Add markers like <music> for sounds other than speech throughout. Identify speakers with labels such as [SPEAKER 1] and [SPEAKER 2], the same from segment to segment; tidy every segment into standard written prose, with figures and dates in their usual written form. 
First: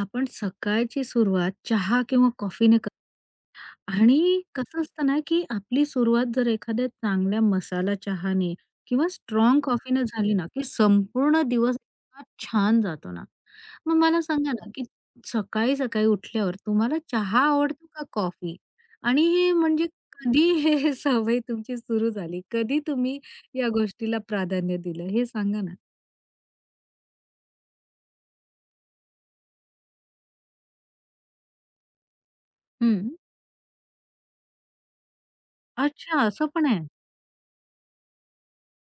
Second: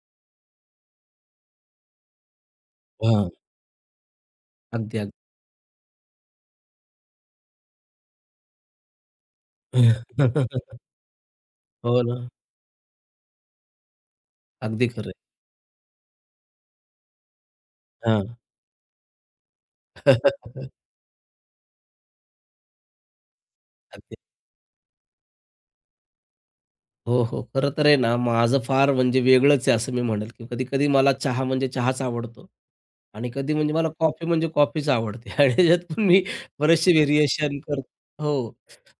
[SPEAKER 1] आपण सकाळची सुरुवात चहा किंवा कॉफीने कर
[SPEAKER 2] हां.
[SPEAKER 1] आणि कसं
[SPEAKER 2] अगदी,
[SPEAKER 1] असतं
[SPEAKER 2] अगदी.
[SPEAKER 1] ना, की आपली सुरुवात जर एखाद्या चांगल्या मसाला चहाने किंवा स्ट्राँग कॉफीने झाली ना, की
[SPEAKER 2] <laughs>
[SPEAKER 1] संपूर्ण दिवस
[SPEAKER 2] हो
[SPEAKER 1] इतका
[SPEAKER 2] ना.
[SPEAKER 1] छान जातो ना. मग मला सांगा ना, की
[SPEAKER 2] अगदी खरं आहे.
[SPEAKER 1] सकाळी-सकाळी उठल्यावर तुम्हाला चहा आवडतो का
[SPEAKER 2] हां.
[SPEAKER 1] कॉफी? आणि हे म्हणजे कधी हे <laughs>
[SPEAKER 2] <laughs>
[SPEAKER 1] हे सवय तुमची सुरू झाली? कधी तुम्ही या
[SPEAKER 2] अगदी.
[SPEAKER 1] गोष्टीला प्राधान्य दिलं हे सांगा ना?
[SPEAKER 2] हो, हो. खरं तर आहे ना, माझं फार म्हणजे वेगळंच आहे असं मी म्हणेल, की कधी-कधी मला चहा म्हणजे चहाच आवडतो
[SPEAKER 1] हं.
[SPEAKER 2] आणि कधी म्हणजे मला कॉफी म्हणजे कॉफीच आवडते <laughs> आणि त्याच्यात पण
[SPEAKER 1] अच्छा,
[SPEAKER 2] मी
[SPEAKER 1] असं पण आहे.
[SPEAKER 2] बरेचसे व्हेरिएशन करतो. हो,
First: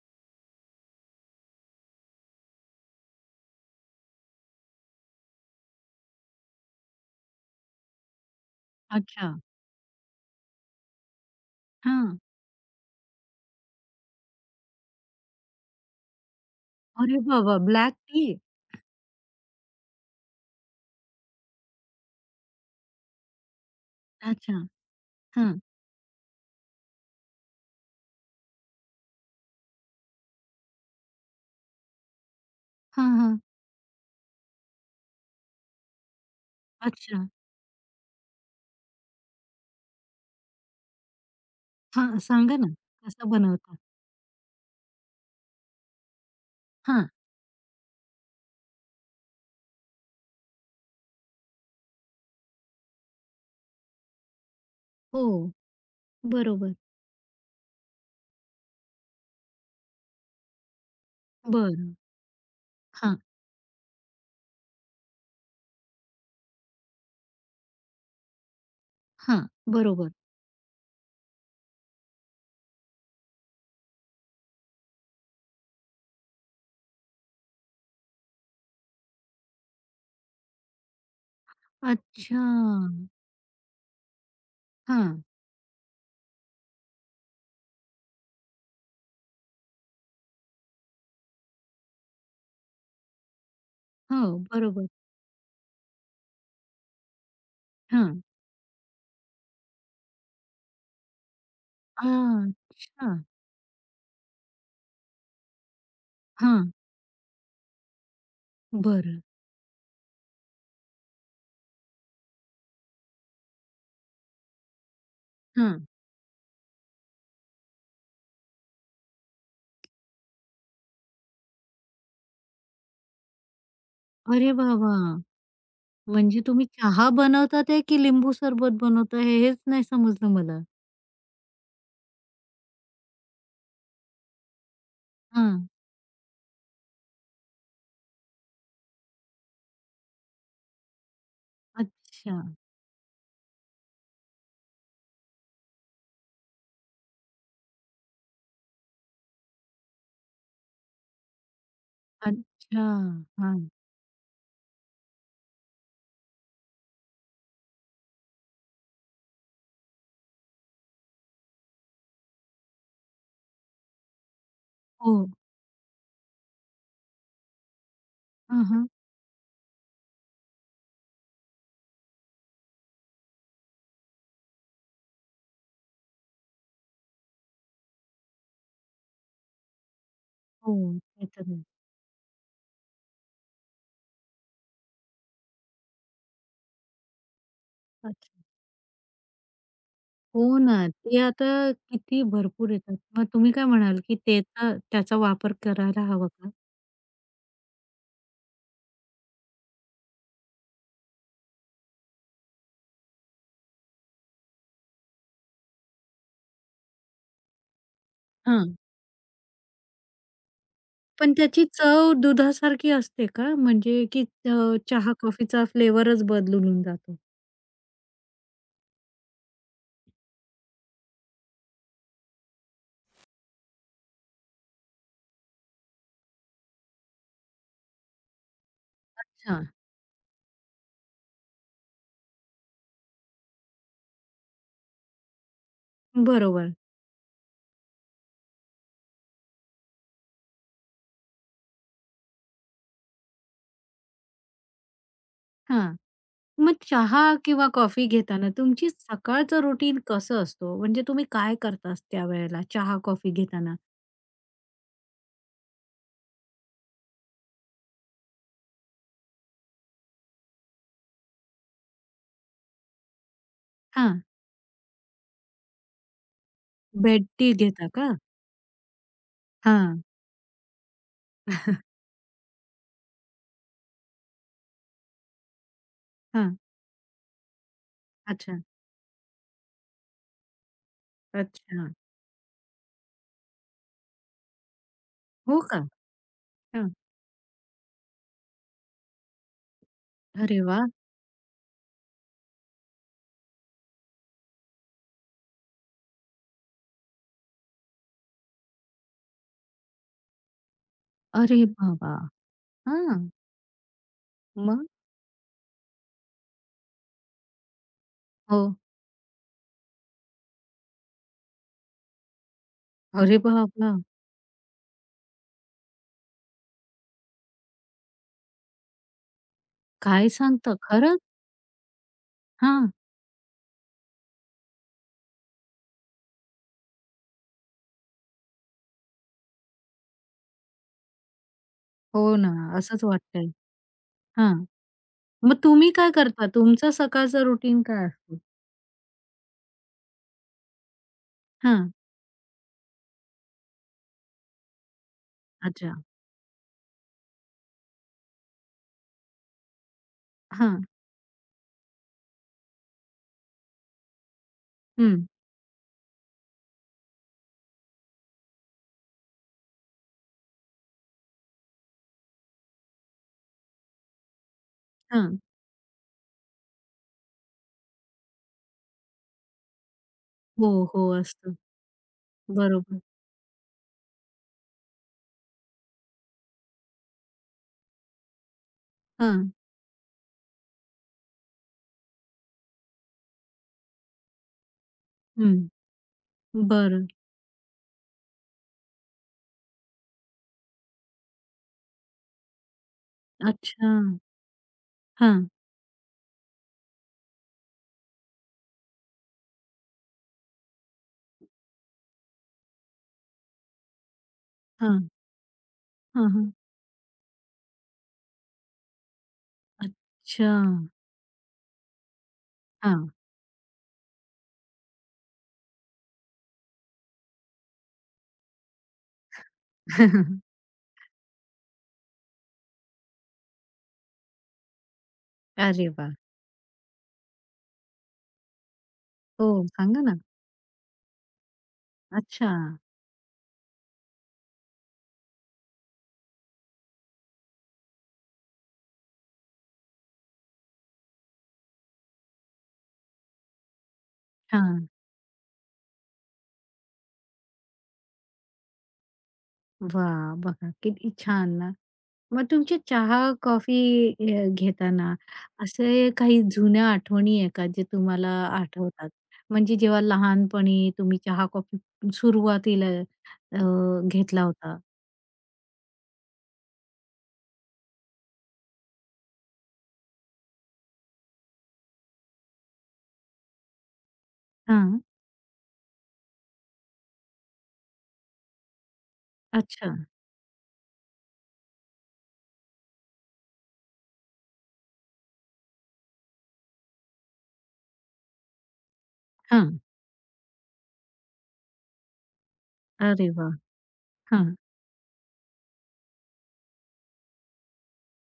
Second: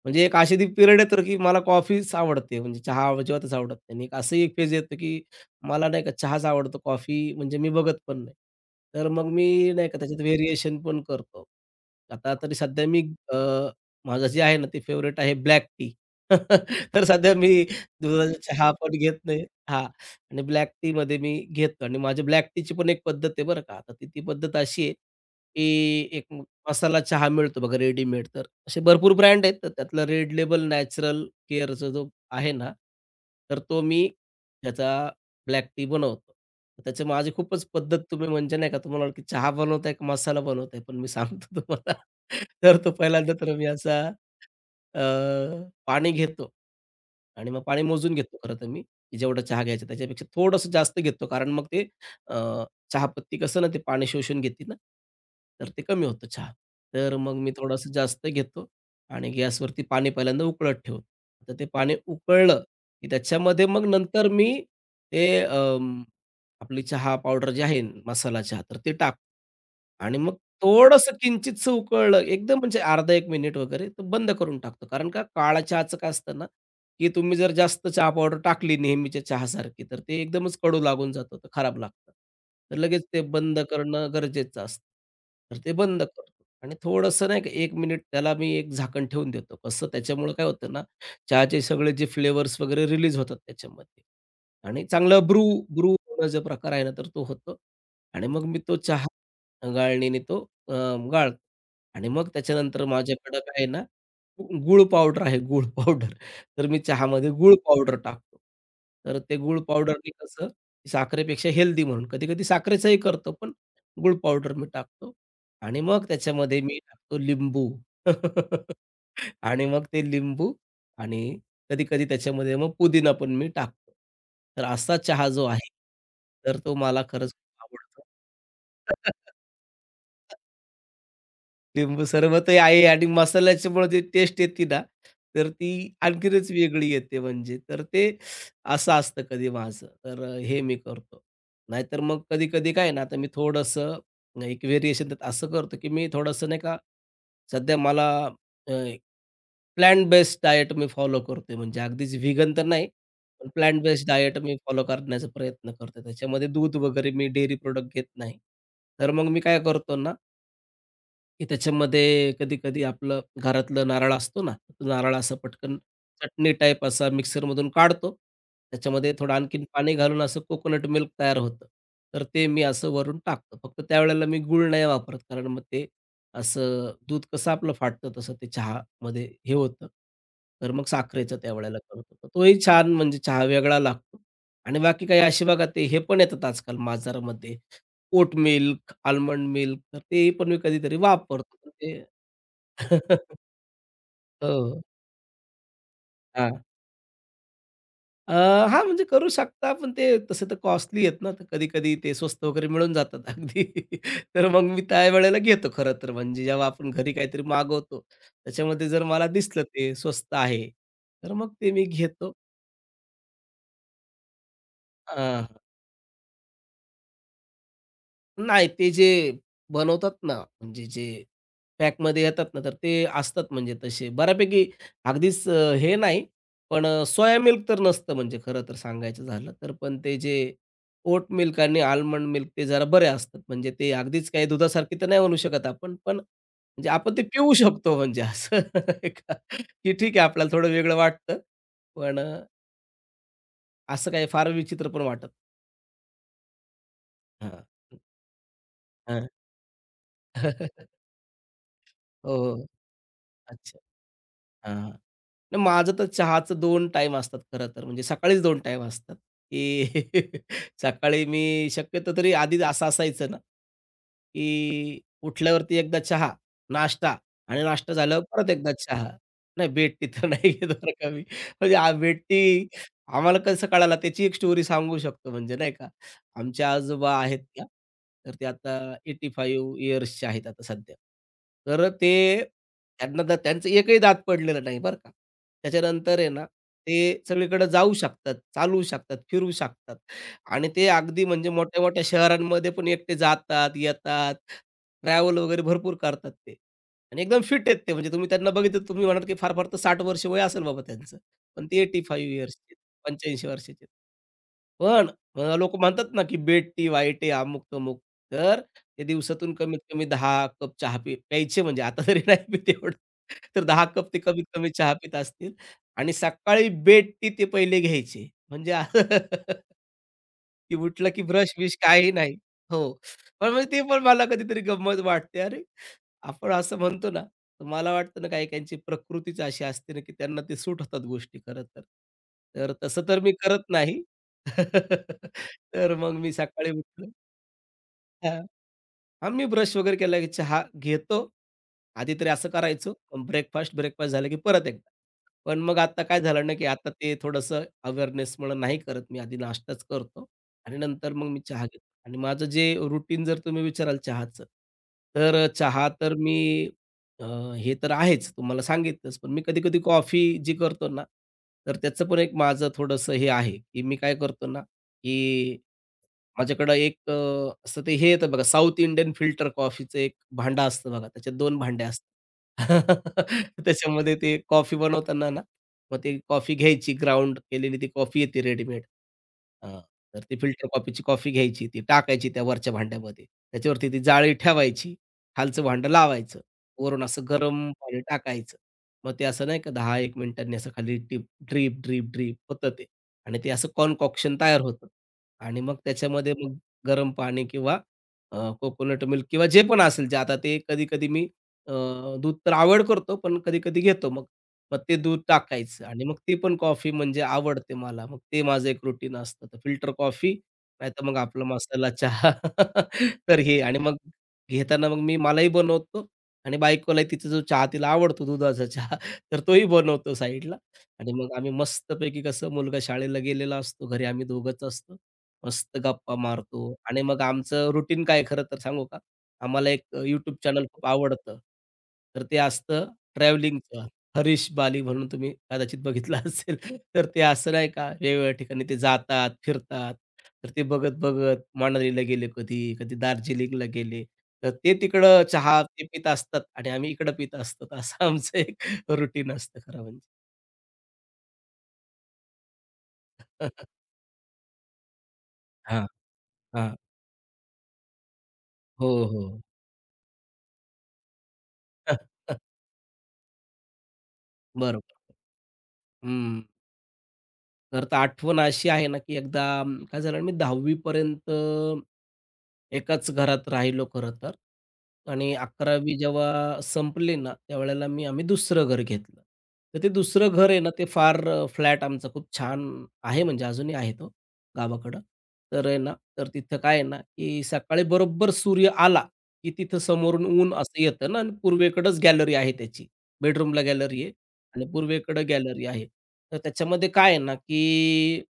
[SPEAKER 2] म्हणजे एक अशी ती पिरियड येतो की मला कॉफीच आवडते म्हणजे चहा अजिबातच आवडत नाही आणि एक असंही एक फेज येतो की मला नाही का चहाच आवडतो, कॉफी म्हणजे मी बघत पण नाही. तर मग
[SPEAKER 1] अच्छा.
[SPEAKER 2] मी नाही का त्याच्यात व्हेरिएशन पण करतो.
[SPEAKER 1] हां.
[SPEAKER 2] आता तरी सध्या मी अ, माझं जे आहे ना ते फेव्हरेट आहे ब्लॅक टी. <laughs> तर
[SPEAKER 1] अरे
[SPEAKER 2] सध्या मी
[SPEAKER 1] बाबा! Black tea?
[SPEAKER 2] दुधाचा चहा पण घेत नाही. हां. आणि ब्लॅक टीमध्ये मी घेतो आणि माझ्या ब्लॅक टीची पण एक पद्धत आहे बरं का. आता ती ती
[SPEAKER 1] अच्छा.
[SPEAKER 2] पद्धत अशी आहे,
[SPEAKER 1] हां.
[SPEAKER 2] की मसाला चहा मिळतो बघा रेडीमेड तर असे भरपूर ब्रँड आहेत. तर त्यातला रेड लेबल नॅचरल केअरचा जो आहे ना,
[SPEAKER 1] हां, हां.
[SPEAKER 2] तर तो मी त्याचा ब्लॅक टी बनवतो. त्याची
[SPEAKER 1] अच्छा.
[SPEAKER 2] माझी खूपच पद्धत तुम्ही म्हणजे नाही का तुम्हाला वाटेल, की चहा बनवताय का मसाला बनवताय? पण मी सांगतो तुम्हाला.
[SPEAKER 1] हां,
[SPEAKER 2] <laughs>
[SPEAKER 1] सांगा ना.
[SPEAKER 2] तर तो
[SPEAKER 1] कसं
[SPEAKER 2] पहिल्यांदा तर मी
[SPEAKER 1] बनवता?
[SPEAKER 2] असा अ, पाणी घेतो.
[SPEAKER 1] हां.
[SPEAKER 2] आणि मग पाणी मोजून घेतो खरं तर मी, की जेवढा चहा घ्यायचा त्याच्यापेक्षा थोडंसं जास्त घेतो. कारण मग ते अ, चहापत्ती कसं ना ते पाणी शोषून घेते ना,
[SPEAKER 1] हो,
[SPEAKER 2] तर ते कमी होतं चहा.
[SPEAKER 1] बरोबर.
[SPEAKER 2] तर मग मी थोडंसं जास्त घेतो आणि गॅसवरती पाणी पहिल्यांदा उकळत ठेवतो. तर ते
[SPEAKER 1] बरं.
[SPEAKER 2] पाणी उकळलं, की
[SPEAKER 1] हां,
[SPEAKER 2] त्याच्यामध्ये मग नंतर मी ते आपली चहा पावडर जी आहे मसाला चहा, तर ते टाकतो
[SPEAKER 1] हां. बरोबर.
[SPEAKER 2] आणि मग थोडंसं किंचितसं उकळलं एकदम म्हणजे अर्धा 1 मिनिट वगैरे, तर बंद करून टाकतो. कारण का काळा चहाचं काय असतं ना की तुम्ही जर जास्त चहा पावडर टाकली नेहमीच्या चहासारखी, तर ते एकदमच कडू लागून जातं, तर खराब लागतं.
[SPEAKER 1] अच्छा.
[SPEAKER 2] तर लगेच ते बंद करणं गरजेचं असतं.
[SPEAKER 1] हां.
[SPEAKER 2] तर ते बंद करतो आणि थोडंसं नाही का 1 मिनिट त्याला मी एक झाकण ठेवून देतो. कसं त्याच्यामुळं काय होतं ना, चहाचे सगळे जे फ्लेवर्स वगैरे रिलीज होतात त्याच्यामध्ये
[SPEAKER 1] हो,
[SPEAKER 2] आणि
[SPEAKER 1] बरोबर.
[SPEAKER 2] चांगलं ब्रू ब्रू जो प्रकार आहे ना, तर तो होतो
[SPEAKER 1] हां.
[SPEAKER 2] आणि मग मी तो चहा गाळणीने तो गाळतो आणि मग त्याच्यानंतर
[SPEAKER 1] अच्छा.
[SPEAKER 2] माझ्याकडं काय आहे ना, गूळ पावडर. तर
[SPEAKER 1] हां.
[SPEAKER 2] मी चहामध्ये गूळ पावडर टाकतो. तर
[SPEAKER 1] बरं.
[SPEAKER 2] ते गूळ पावडरनी कसं साखरेपेक्षा हेल्दी म्हणून कधी-कधी साखरेचंही करतो, पण गूळ पावडर मी टाकतो आणि
[SPEAKER 1] हां.
[SPEAKER 2] मग त्याच्यामध्ये मी टाकतो लिंबू. <laughs> आणि मग ते लिंबू आणि कधी-कधी त्याच्यामध्ये मग पुदिना पण मी टाकतो.
[SPEAKER 1] अरे
[SPEAKER 2] तर
[SPEAKER 1] बाबा!
[SPEAKER 2] असा चहा जो आहे,
[SPEAKER 1] म्हणजे
[SPEAKER 2] तर
[SPEAKER 1] तुम्ही
[SPEAKER 2] तो मला
[SPEAKER 1] चहा
[SPEAKER 2] खरंच खूप
[SPEAKER 1] बनवतात आहे की
[SPEAKER 2] आवडतो.
[SPEAKER 1] लिंबू सरबत बनवता आहे हेच नाही समजलं मला.
[SPEAKER 2] लिंबू सरबत ही आहे आणि मसाल्याच्यामुळे जी टेस्ट येते ना, तर
[SPEAKER 1] हां.
[SPEAKER 2] ती आणखीनच वेगळी येते म्हणजे. तर ते असं असतं कधी माझं. तर हे मी करतो. नाहीतर मग
[SPEAKER 1] अच्छा.
[SPEAKER 2] कधी-कधी काय ना, आता मी थोडंसं एक व्हेरिएशन त्यात असं करतो, की मी थोडंसं नाही का, सध्या मला अ, बेस्ड डायट मी फॉलो करतोय. म्हणजे अगदीच व्हीगन तर
[SPEAKER 1] अच्छा.
[SPEAKER 2] नाही, पण
[SPEAKER 1] हां.
[SPEAKER 2] प्लांट बेस्ड डायट मी फॉलो करण्याचा प्रयत्न करतो. त्याच्यामध्ये दूध वगैरे मी डेअरी प्रॉडक्ट घेत नाही. तर मग मी काय करतो ना की त्याच्यामध्ये कधी-कधी आपलं घरातलं नारळ असतो ना, तो
[SPEAKER 1] हो.
[SPEAKER 2] नारळ असा पटकन चटणी टाईप असा मिक्सरमधून काढतो.
[SPEAKER 1] हां, हां.
[SPEAKER 2] त्याच्यामध्ये थोडं आणखीन पाणी घालून असं कोकोनट मिल्क तयार होतं. तर ते मी असं वरून टाकतो. फक्त त्यावेळेला मी गूळ नाही वापरत, कारण मग ते असं दूध कसं आपलं फाटतं तसं ते चहामध्ये हे होतं. तर
[SPEAKER 1] हो,
[SPEAKER 2] मग
[SPEAKER 1] ते
[SPEAKER 2] साखरेचं
[SPEAKER 1] तर आहे.
[SPEAKER 2] त्यावेळेला करतो. तर तोही छान म्हणजे चहा वेगळा लागतो आणि बाकी काही असे बघा ते हे पण येतात आजकाल बाजारामध्ये ओट
[SPEAKER 1] अच्छा.
[SPEAKER 2] मिल्क, आल्मंड मिल्क तर ते पण मी
[SPEAKER 1] हो ना.
[SPEAKER 2] कधीतरी
[SPEAKER 1] ते आता
[SPEAKER 2] वापरतो. पण ते.
[SPEAKER 1] किती भरपूर येतात. मग
[SPEAKER 2] <laughs>
[SPEAKER 1] तुम्ही काय म्हणाल, की ते तर
[SPEAKER 2] हो.
[SPEAKER 1] त्याचा वापर करायला हवा का?
[SPEAKER 2] हां. अ, हां, म्हणजे करू शकता, पण ते तसे तर कॉस्टली आहेत ना, तर कधी-कधी ते स्वस्त वगैरे मिळून जातात अगदी. <laughs> तर मग मी त्यावेळेला घेतो खरं तर म्हणजे जेव्हा आपण घरी काहीतरी मागवतो,
[SPEAKER 1] हां.
[SPEAKER 2] त्याच्यामध्ये जर मला दिसलं ते स्वस्त आहे, तर
[SPEAKER 1] पण
[SPEAKER 2] मग
[SPEAKER 1] त्याची
[SPEAKER 2] ते मी
[SPEAKER 1] चव
[SPEAKER 2] घेतो.
[SPEAKER 1] दुधासारखी असते का? म्हणजे की चहा, कॉफीचा फ्लेवरच बदलून होऊन जातो?
[SPEAKER 2] नाही, ते जे बनवतात ना, म्हणजे जे पॅकमध्ये येतात ना, तर ते असतात म्हणजे तसे बऱ्यापैकी अगदीच हे नाही, पण सोया मिल्क तर नसतं म्हणजे खरं तर सांगायचं झालं
[SPEAKER 1] अच्छा.
[SPEAKER 2] तर. पण ते जे ओट मिल्क आणि आल्मंड मिल्क ते जरा बरे असतात. म्हणजे ते अगदीच काही दुधासारखी तर नाही म्हणू शकत आपण, पण
[SPEAKER 1] बरोबर.
[SPEAKER 2] म्हणजे आपण ते पिऊ शकतो म्हणजे असं <laughs> एका की ठीक आहे आपल्याला थोडं वेगळं वाटतं, पण असं काही फार विचित्र पण वाटत.
[SPEAKER 1] हां. मग चहा
[SPEAKER 2] हां.
[SPEAKER 1] किंवा कॉफी घेताना तुमची
[SPEAKER 2] हां.
[SPEAKER 1] सकाळचं रुटीन कसं असतो? म्हणजे
[SPEAKER 2] <laughs>
[SPEAKER 1] तुम्ही काय करता त्यावेळेला
[SPEAKER 2] हो.
[SPEAKER 1] चहा, कॉफी घेताना?
[SPEAKER 2] अच्छा. हां, नाही माझं तर चहाचं 2 टाईम असतात खरं तर. म्हणजे सकाळीच 2 टाईम असतात, की <laughs> सकाळी मी शक्यतो तरी आधी असं असायचं ना,
[SPEAKER 1] हां.
[SPEAKER 2] की उठल्यावरती एकदा चहा, नाश्ता
[SPEAKER 1] बेड टी
[SPEAKER 2] आणि
[SPEAKER 1] घेता
[SPEAKER 2] नाश्ता
[SPEAKER 1] का?
[SPEAKER 2] झाल्यावर परत एकदा चहा. नाही बेड
[SPEAKER 1] हां,
[SPEAKER 2] टी तर नाही घेत बरं का मी. म्हणजे बेड टी आम्हाला कसं कळाला त्याची एक स्टोरी सांगू शकतो म्हणजे नाही का.
[SPEAKER 1] हां.
[SPEAKER 2] आमचे आजोबा आहेत त्या, तर ते
[SPEAKER 1] अच्छा,
[SPEAKER 2] आता 85 इयर्सचे आहेत आता सध्या.
[SPEAKER 1] अच्छा.
[SPEAKER 2] तर ते त्यांना दा त्यांचं एकही दात पडलेलं नाही बरं का.
[SPEAKER 1] हो का?
[SPEAKER 2] त्याच्यानंतर आहे ना,
[SPEAKER 1] हां.
[SPEAKER 2] ते सगळीकडे जाऊ शकतात, चालू शकतात, फिरू शकतात
[SPEAKER 1] अरे
[SPEAKER 2] आणि ते
[SPEAKER 1] वाह!
[SPEAKER 2] अगदी म्हणजे मोठ्या-मोठ्या शहरांमध्ये पण एकटे जातात, येतात, ट्रॅव्हल वगैरे भरपूर करतात ते आणि एकदम फिट आहेत ते. म्हणजे तुम्ही त्यांना बघितलं तर तुम्ही म्हणाल, की फार-फार तर 60 वर्ष वय असेल बाबा त्यांचं.
[SPEAKER 1] अरे
[SPEAKER 2] पण ते
[SPEAKER 1] बाबा!
[SPEAKER 2] 85 इयर्सचे आहेत,
[SPEAKER 1] हां,
[SPEAKER 2] 85 वर्षाचे
[SPEAKER 1] मग?
[SPEAKER 2] पण लोक म्हणतात ना, की बेड टी, व्हाईट टी, अमुक-तमुक. तर
[SPEAKER 1] हो.
[SPEAKER 2] ते दिवसातून कमीत कमी 10 कप चहा प्यायचे म्हणजे आता तरी नाही <laughs> पीत एवढं.
[SPEAKER 1] अरे
[SPEAKER 2] तर दहा
[SPEAKER 1] बाबा!
[SPEAKER 2] कप ते कमीत कमी चहा पीत असतील आणि सकाळी बेड टी ते पहिले घ्यायचे. म्हणजे असं
[SPEAKER 1] काय
[SPEAKER 2] की
[SPEAKER 1] सांगता?
[SPEAKER 2] उठलं
[SPEAKER 1] खरंच?
[SPEAKER 2] की ब्रश-बिश काही नाही.
[SPEAKER 1] हां.
[SPEAKER 2] हो. पण म्हणजे ते पण मला कधीतरी गंमत वाटते. अरे, आपण असं म्हणतो ना, तर मला वाटतं ना काही-काहींची प्रकृतीच अशी असते ना, की त्यांना ते सूट होतात गोष्टी खरं तर.
[SPEAKER 1] हो ना,
[SPEAKER 2] तर तसं
[SPEAKER 1] असंच
[SPEAKER 2] तर मी
[SPEAKER 1] वाटतंय.
[SPEAKER 2] करत नाही.
[SPEAKER 1] हां.
[SPEAKER 2] <laughs>
[SPEAKER 1] मग तुम्ही
[SPEAKER 2] तर
[SPEAKER 1] काय
[SPEAKER 2] मग मी
[SPEAKER 1] करता?
[SPEAKER 2] सकाळी
[SPEAKER 1] तुमचं
[SPEAKER 2] उठलो.
[SPEAKER 1] सकाळचं रुटीन काय असतं?
[SPEAKER 2] हां. हां, मी ब्रश वगैरे केला की चहा घेतो.
[SPEAKER 1] हां.
[SPEAKER 2] आधी तरी असं करायचो. ब्रेकफास्ट ब्रेकफास्ट झाला की परत एकदा. पण मग
[SPEAKER 1] अच्छा.
[SPEAKER 2] आता काय झालं ना, की आता ते थोडंसं अवेअरनेस म्हणून नाही करत मी. आधी नाश्ताच करतो आणि
[SPEAKER 1] हां.
[SPEAKER 2] नंतर मग मी चहा घेतो. आणि माझं जे रुटीन जर तुम्ही विचाराल चहाचं,
[SPEAKER 1] हं.
[SPEAKER 2] तर चहा तर मी अ, हे तर आहेच तुम्हाला सांगितलंच. पण मी कधी-कधी कॉफी जी करतो ना, तर त्याचं पण एक माझं थोडंसं हे आहे, की मी काय करतो ना, की
[SPEAKER 1] हां.
[SPEAKER 2] माझ्याकडं असं ते हे येतं बघा, साउथ इंडियन फिल्टर कॉफीचं एक भांडं
[SPEAKER 1] हो,
[SPEAKER 2] असतं बघा,
[SPEAKER 1] हो.
[SPEAKER 2] त्याच्यात
[SPEAKER 1] असतं.
[SPEAKER 2] 2 भांडे असतात.
[SPEAKER 1] बरोबर.
[SPEAKER 2] <laughs> त्याच्यामध्ये ते कॉफी बनवताना ना, मग ती कॉफी घ्यायची ग्राउंड केलेली ती कॉफी येते रेडीमेड.
[SPEAKER 1] हां.
[SPEAKER 2] तर ती फिल्टर कॉफीची कॉफी घ्यायची, ती टाकायची त्या वरच्या भांड्यामध्ये. त्याच्यावरती ती जाळी ठेवायची,
[SPEAKER 1] हं.
[SPEAKER 2] खालचं भांडं लावायचं, वरून
[SPEAKER 1] बरं.
[SPEAKER 2] असं गरम पाणी टाकायचं. मग ते असं नाही का 10-1 मिनिटांनी असं खाली टिप ड्रिप, ड्रिप, ड्रिप होतं ते आणि ते असं
[SPEAKER 1] अच्छा.
[SPEAKER 2] कॉन्कॉक्शन तयार होतं.
[SPEAKER 1] हां.
[SPEAKER 2] आणि मग त्याच्यामध्ये मग गरम पाणी किंवा कोकोनट मिल्क किंवा जे पण असेल, जे आता ते कधी-कधी मी अ, दूध तर आवड करतो, पण कधी-कधी घेतो मग. मग ते
[SPEAKER 1] हां.
[SPEAKER 2] दूध टाकायचं आणि मग
[SPEAKER 1] हां,
[SPEAKER 2] ती
[SPEAKER 1] हां.
[SPEAKER 2] पण कॉफी म्हणजे आवडते मला. मग ते माझं एक रुटीन असतं. तर फिल्टर कॉफी,
[SPEAKER 1] अच्छा.
[SPEAKER 2] नाहीतर मग आपला मसाला चहा.
[SPEAKER 1] हां.
[SPEAKER 2] <laughs> तर हे आणि मग घेताना मग मी मलाही बनवतो आणि बायकोलाही तिचा जो चहा तिला आवडतो दुधाचा चहा, <laughs> तर तोही बनवतो साईडला
[SPEAKER 1] <laughs>
[SPEAKER 2] आणि मग आम्ही मस्तपैकी कसं मुलगा शाळेला गेलेला असतो, घरी आम्ही दोघंच असतो. मस्त
[SPEAKER 1] अरे
[SPEAKER 2] गप्पा
[SPEAKER 1] वाह!
[SPEAKER 2] मारतो आणि मग आमचं रुटीन काय खरं तर सांगू का?
[SPEAKER 1] हो,
[SPEAKER 2] आम्हाला
[SPEAKER 1] सांगा ना.
[SPEAKER 2] YouTube चॅनल खूप आवडतं. तर ते
[SPEAKER 1] अच्छा.
[SPEAKER 2] असतं ट्रॅव्हलिंगचं. हरीश बाली म्हणून तुम्ही कदाचित बघितलं <laughs> असेल. तर ते असं नाही का वेगवेगळ्या ठिकाणी ते जातात, फिरतात. तर ते बघत-बघत मनालीला गेले कधी, कधी दार्जिलिंगला गेले. तर ते
[SPEAKER 1] हां.
[SPEAKER 2] तिकडं चहा ते पीत असतात आणि आम्ही इकडं पीत असतात. असं आमचं एक रुटीन असतं खरं म्हणजे.
[SPEAKER 1] वाह! बघा किती छान ना. मग तुमची चहा,
[SPEAKER 2] <laughs>
[SPEAKER 1] कॉफी घेताना
[SPEAKER 2] हां,
[SPEAKER 1] असे काही
[SPEAKER 2] हां.
[SPEAKER 1] जुन्या आठवणी आहे का जे तुम्हाला
[SPEAKER 2] हो,
[SPEAKER 1] आठवतात?
[SPEAKER 2] हो.
[SPEAKER 1] म्हणजे जेव्हा लहानपणी तुम्ही चहा, कॉफी
[SPEAKER 2] <laughs>
[SPEAKER 1] सुरुवातीला अ, घेतला होता?
[SPEAKER 2] बरोबर. हं. तर तर आठवण अशी आहे ना, की एकदा काय झालं ना, मी 10वी पर्यंत एकाच घरात राहिलो खरं तर
[SPEAKER 1] हां.
[SPEAKER 2] आणि 11वी जेव्हा संपली ना, त्यावेळेला मी आम्ही दुसरं घर घेतलं. तर ते
[SPEAKER 1] अच्छा.
[SPEAKER 2] दुसरं घर आहे ना, ते फार फ्लॅट आमचा खूप छान आहे म्हणजे अजूनही आहे तो गावाकडं. तर आहे ना, तर तिथं काय आहे ना, की सकाळी बरोबर सूर्य आला, की तिथं
[SPEAKER 1] हां.
[SPEAKER 2] समोरून ऊन असं येतं ना आणि पूर्वेकडंच गॅलरी आहे त्याची.
[SPEAKER 1] अरे वाह!
[SPEAKER 2] बेडरूमला गॅलरी आहे.
[SPEAKER 1] हां.
[SPEAKER 2] आणि पूर्वेकडे गॅलरी आहे. तर त्याच्यामध्ये काय आहे ना, की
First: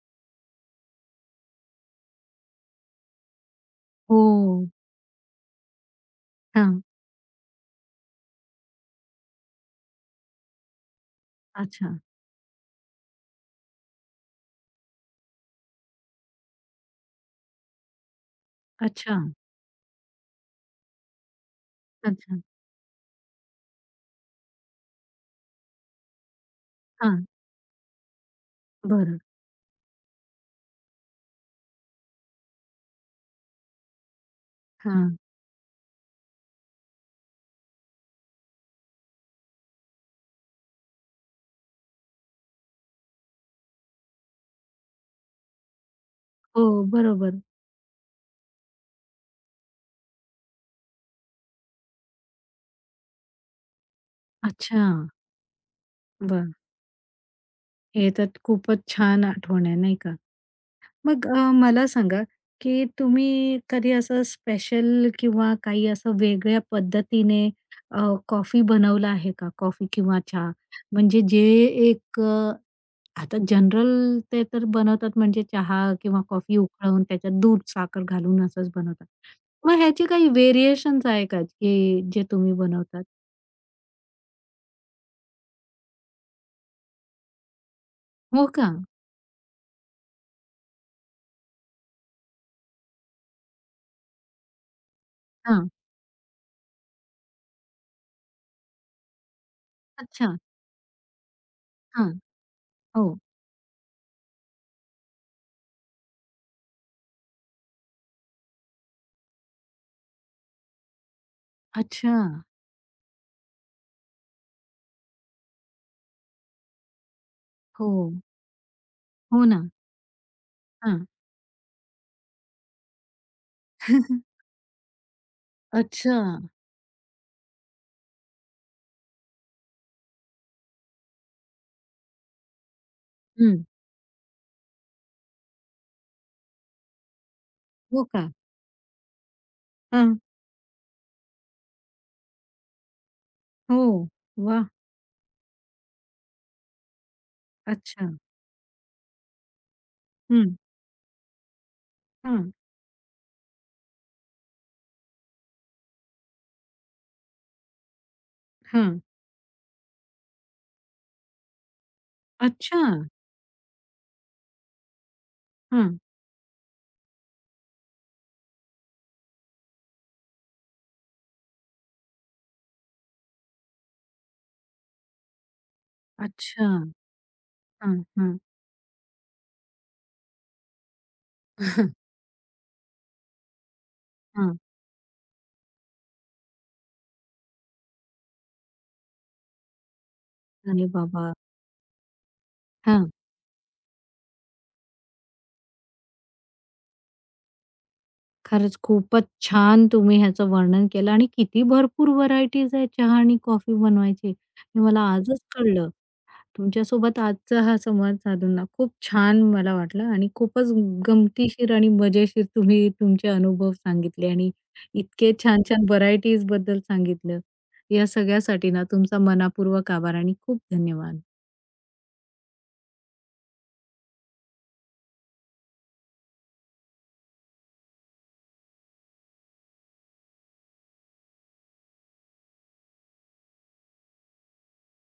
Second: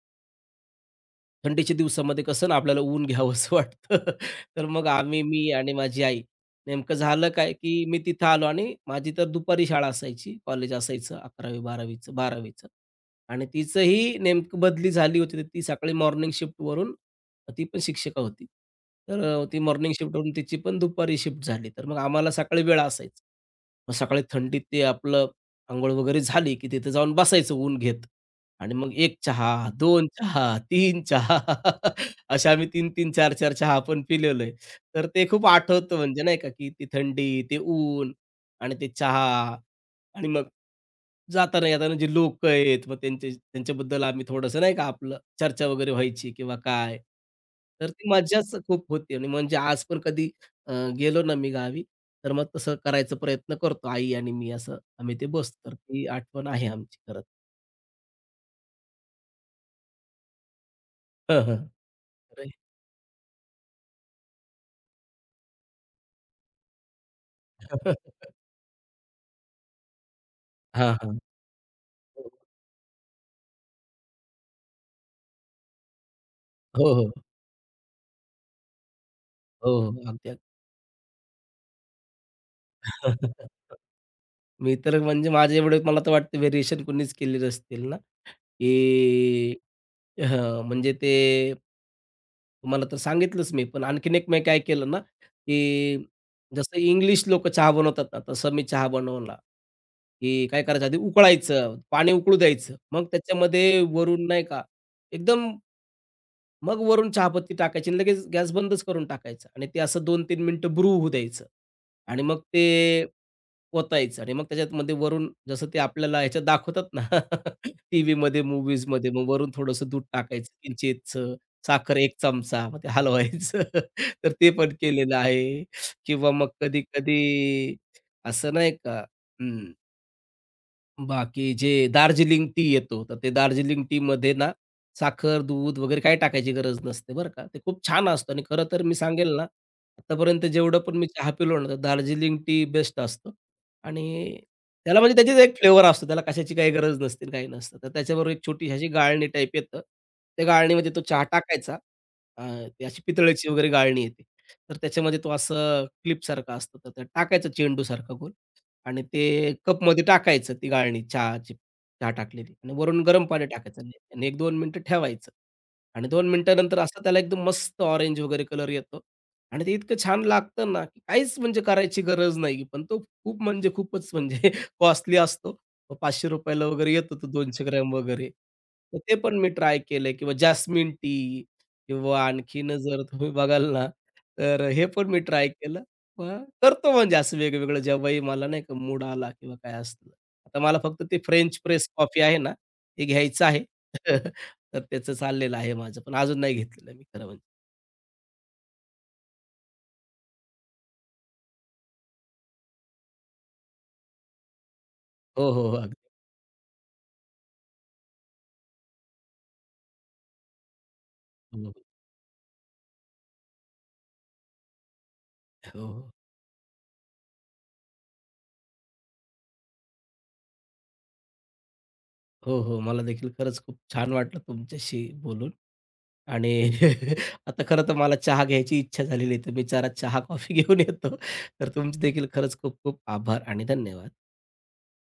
[SPEAKER 2] थंडीच्या दिवसामध्ये कसं ना आपल्याला ऊन घ्यावंसं वाटतं. <laughs>
[SPEAKER 1] हो.
[SPEAKER 2] तर मग आम्ही मी आणि माझी आई.
[SPEAKER 1] हां.
[SPEAKER 2] नेमकं झालं काय, की मी तिथं आलो आणि माझी तर दुपारी शाळा असायची, कॉलेज असायचं
[SPEAKER 1] अच्छा,
[SPEAKER 2] 11वी-12वीचं 12वीचं आणि तिचंही नेमकं बदली झाली होती. तर ती सकाळी मॉर्निंग शिफ्टवरून ती पण शिक्षिका होती.
[SPEAKER 1] अच्छा,
[SPEAKER 2] तर ती मॉर्निंग शिफ्टवरून तिची पण दुपारी शिफ्ट झाली. तर मग आम्हाला
[SPEAKER 1] अच्छा.
[SPEAKER 2] सकाळी वेळ असायचा. मग सकाळी थंडीत ते आपलं अंघोळ वगैरे झाली, की तिथे जाऊन
[SPEAKER 1] हां.
[SPEAKER 2] बसायचं ऊन घेत. आणि मग 1
[SPEAKER 1] बरं.
[SPEAKER 2] चहा, 2 चहा, 3 चहा <laughs> असे आम्ही 3 4 चहा पण पिलेलोय. तर
[SPEAKER 1] हां.
[SPEAKER 2] ते खूप आठवतं म्हणजे नाही का, की ती थंडी, ते ऊन आणि ते चहा आणि मग जाताना येताना जे लोकं आहेत, मग त्यांचे त्यांच्याबद्दल आम्ही थोडंसं नाही का आपलं चर्चा वगैरे व्हायची किंवा
[SPEAKER 1] हो,
[SPEAKER 2] काय.
[SPEAKER 1] बरोबर.
[SPEAKER 2] तर ती मज्जाच खूप होती आणि म्हणजे आज पण कधी अ, गेलो ना मी गावी, तर मग तसं करायचा प्रयत्न करतो आई आणि मी असं
[SPEAKER 1] अच्छा.
[SPEAKER 2] आम्ही ते बसतो. तर ती आठवण
[SPEAKER 1] बरं.
[SPEAKER 2] आहे आमची खरंच.
[SPEAKER 1] हे तर खूपच छान आठवण आहे, नाही का? मग मला सांगा,
[SPEAKER 2] <laughs>
[SPEAKER 1] की तुम्ही कधी असं स्पेशल किंवा काही असं वेगळ्या पद्धतीने अ, कॉफी बनवला आहे का? कॉफी किंवा चहा?
[SPEAKER 2] हां, हां.
[SPEAKER 1] म्हणजे जे एक आता जनरल ते तर बनवतात म्हणजे चहा किंवा कॉफी
[SPEAKER 2] हो,
[SPEAKER 1] उकळवून
[SPEAKER 2] हो.
[SPEAKER 1] त्याच्यात दूध, साखर घालून असंच बनवतात.
[SPEAKER 2] हो,
[SPEAKER 1] मग
[SPEAKER 2] हो.
[SPEAKER 1] ह्याचे काही
[SPEAKER 2] अगदी, अगदी.
[SPEAKER 1] व्हेरिएशन्स आहे का, की जे तुम्ही बनवतात?
[SPEAKER 2] <laughs> मी तर म्हणजे माझे एवढे मला तर वाटतं व्हेरिएशन कोणीच केले नसतील ना,
[SPEAKER 1] हो का?
[SPEAKER 2] की हां, म्हणजे ते तुम्हाला तर सांगितलंच मी. पण आणखीन एक मी काय केलं ना,
[SPEAKER 1] हां.
[SPEAKER 2] की जसं इंग्लिश लोकं चहा बनवतात ना, तसं मी चहा बनवला,
[SPEAKER 1] अच्छा.
[SPEAKER 2] की काय करायचं आधी उकळायचं,
[SPEAKER 1] हां.
[SPEAKER 2] पाणी उकळू द्यायचं. मग
[SPEAKER 1] हो.
[SPEAKER 2] त्याच्यामध्ये वरून नाही का एकदम मग वरून चहापत्ती टाकायची आणि लगेच गॅस बंदच करून टाकायचा आणि ते असं 2-3 मिनिटं ब्रू होऊ द्यायचं
[SPEAKER 1] अच्छा.
[SPEAKER 2] आणि मग ते ओतायचं आणि मग त्याच्यामध्ये वरून जसं ते आपल्याला ह्याच्यात दाखवतात ना <laughs>
[SPEAKER 1] हो.
[SPEAKER 2] टीव्हीमध्ये, मूव्हीजमध्ये मग
[SPEAKER 1] हो
[SPEAKER 2] वरून
[SPEAKER 1] ना.
[SPEAKER 2] थोडंसं दूध टाकायचं
[SPEAKER 1] हां.
[SPEAKER 2] किंचितसं, साखर 1 चमचा, मग ते हलवायचं. <laughs> तर ते पण केलेलं आहे
[SPEAKER 1] अच्छा.
[SPEAKER 2] किंवा मग कधी-कधी असं नाही का बाकी जे दार्जिलिंग टी येतो, तर ते
[SPEAKER 1] हं.
[SPEAKER 2] दार्जिलिंग टीमध्ये ना साखर, दूध वगैरे काही टाकायची गरज नसते बरं का. ते खूप
[SPEAKER 1] हो
[SPEAKER 2] छान
[SPEAKER 1] का?
[SPEAKER 2] असतं आणि खरं तर मी सांगेल ना,
[SPEAKER 1] हां.
[SPEAKER 2] आतापर्यंत जेवढं पण मी चहा पिलो ना, तर दार्जिलिंग टी बेस्ट असतो
[SPEAKER 1] हो.
[SPEAKER 2] आणि
[SPEAKER 1] वाह!
[SPEAKER 2] त्याला म्हणजे त्याचीच एक फ्लेवर असतो. त्याला कशाची काही गरज नसते काही नसतं. तर
[SPEAKER 1] अच्छा.
[SPEAKER 2] त्याच्याबरोबर एक छोटी अशी गाळणी टाईप येतं. त्या
[SPEAKER 1] हं,
[SPEAKER 2] गाळणीमध्ये तो चहा टाकायचा. अ,
[SPEAKER 1] हं,
[SPEAKER 2] ती अशी पितळेची वगैरे गाळणी येते. तर त्याच्यामध्ये तो असं क्लिपसारखा असतो. तर त्यात टाकायचा चेंडूसारखा गोल
[SPEAKER 1] हं.
[SPEAKER 2] आणि ते कपमध्ये टाकायचं ती गाळणी चहाची चहा टाकलेली आणि
[SPEAKER 1] अच्छा.
[SPEAKER 2] वरून गरम पाणी टाकायचं आणि आणि 1-2 मिनिटं ठेवायचं
[SPEAKER 1] हं.
[SPEAKER 2] आणि 2 मिनिटानंतर असं त्याला एकदम मस्त ऑरेंज वगैरे कलर येतो आणि ते इतकं छान लागतं ना, की काहीच म्हणजे करायची गरज नाही. पण तो खूप म्हणजे खूपच म्हणजे <laughs> कॉस्टली असतो. तो ₹500 ला
[SPEAKER 1] अच्छा.
[SPEAKER 2] वगैरे येतो तो 200 ग्रॅम
[SPEAKER 1] हं,
[SPEAKER 2] वगैरे.
[SPEAKER 1] हं.
[SPEAKER 2] तर ते पण मी ट्राय केलंय किंवा जास्मिन टी
[SPEAKER 1] <laughs>
[SPEAKER 2] किंवा आणखीन जर तुम्ही बघाल ना,
[SPEAKER 1] हं.
[SPEAKER 2] तर हे पण मी ट्राय केलं मग करतो म्हणजे असं वेगवेगळं जेव्हाही मला नाही का मूड आला किंवा काय असलं. आता मला
[SPEAKER 1] अरे
[SPEAKER 2] फक्त ते
[SPEAKER 1] बाबा!
[SPEAKER 2] फ्रेंच प्रेस कॉफी आहे ना, ते
[SPEAKER 1] हां.
[SPEAKER 2] घ्यायचं आहे. <laughs> तर त्याचं चाललेलं आहे माझं, पण अजून नाही घेतलेलं मी खरं म्हणजे.
[SPEAKER 1] खरंच खूपच छान तुम्ही ह्याचं वर्णन केलं आणि किती भरपूर व्हरायटीज आहे चहा आणि कॉफी बनवायची. हे मला आजच
[SPEAKER 2] हो, हो, हो.
[SPEAKER 1] कळलं.
[SPEAKER 2] अगदी.
[SPEAKER 1] तुमच्यासोबत आजचा हा संवाद साधून ना खूप छान मला वाटलं आणि खूपच गमतीशीर
[SPEAKER 2] हो,
[SPEAKER 1] आणि मजेशीर तुम्ही तुमचे अनुभव सांगितले आणि इतके छान छान
[SPEAKER 2] हो.
[SPEAKER 1] व्हरायटीज बद्दल सांगितलं. या सगळ्यासाठी ना तुमचा मनापूर्वक आभार आणि खूप धन्यवाद.
[SPEAKER 2] हो, हो. मला देखील खरंच खूप छान वाटलं तुमच्याशी बोलून आणि <laughs> आता खरं तर मला चहा घ्यायची इच्छा झालेली आहे, तर मी जरा चहा कॉफी <laughs> घेऊन येतो. तर तुमचे देखील खरंच खूप खूप आभार आणि धन्यवाद.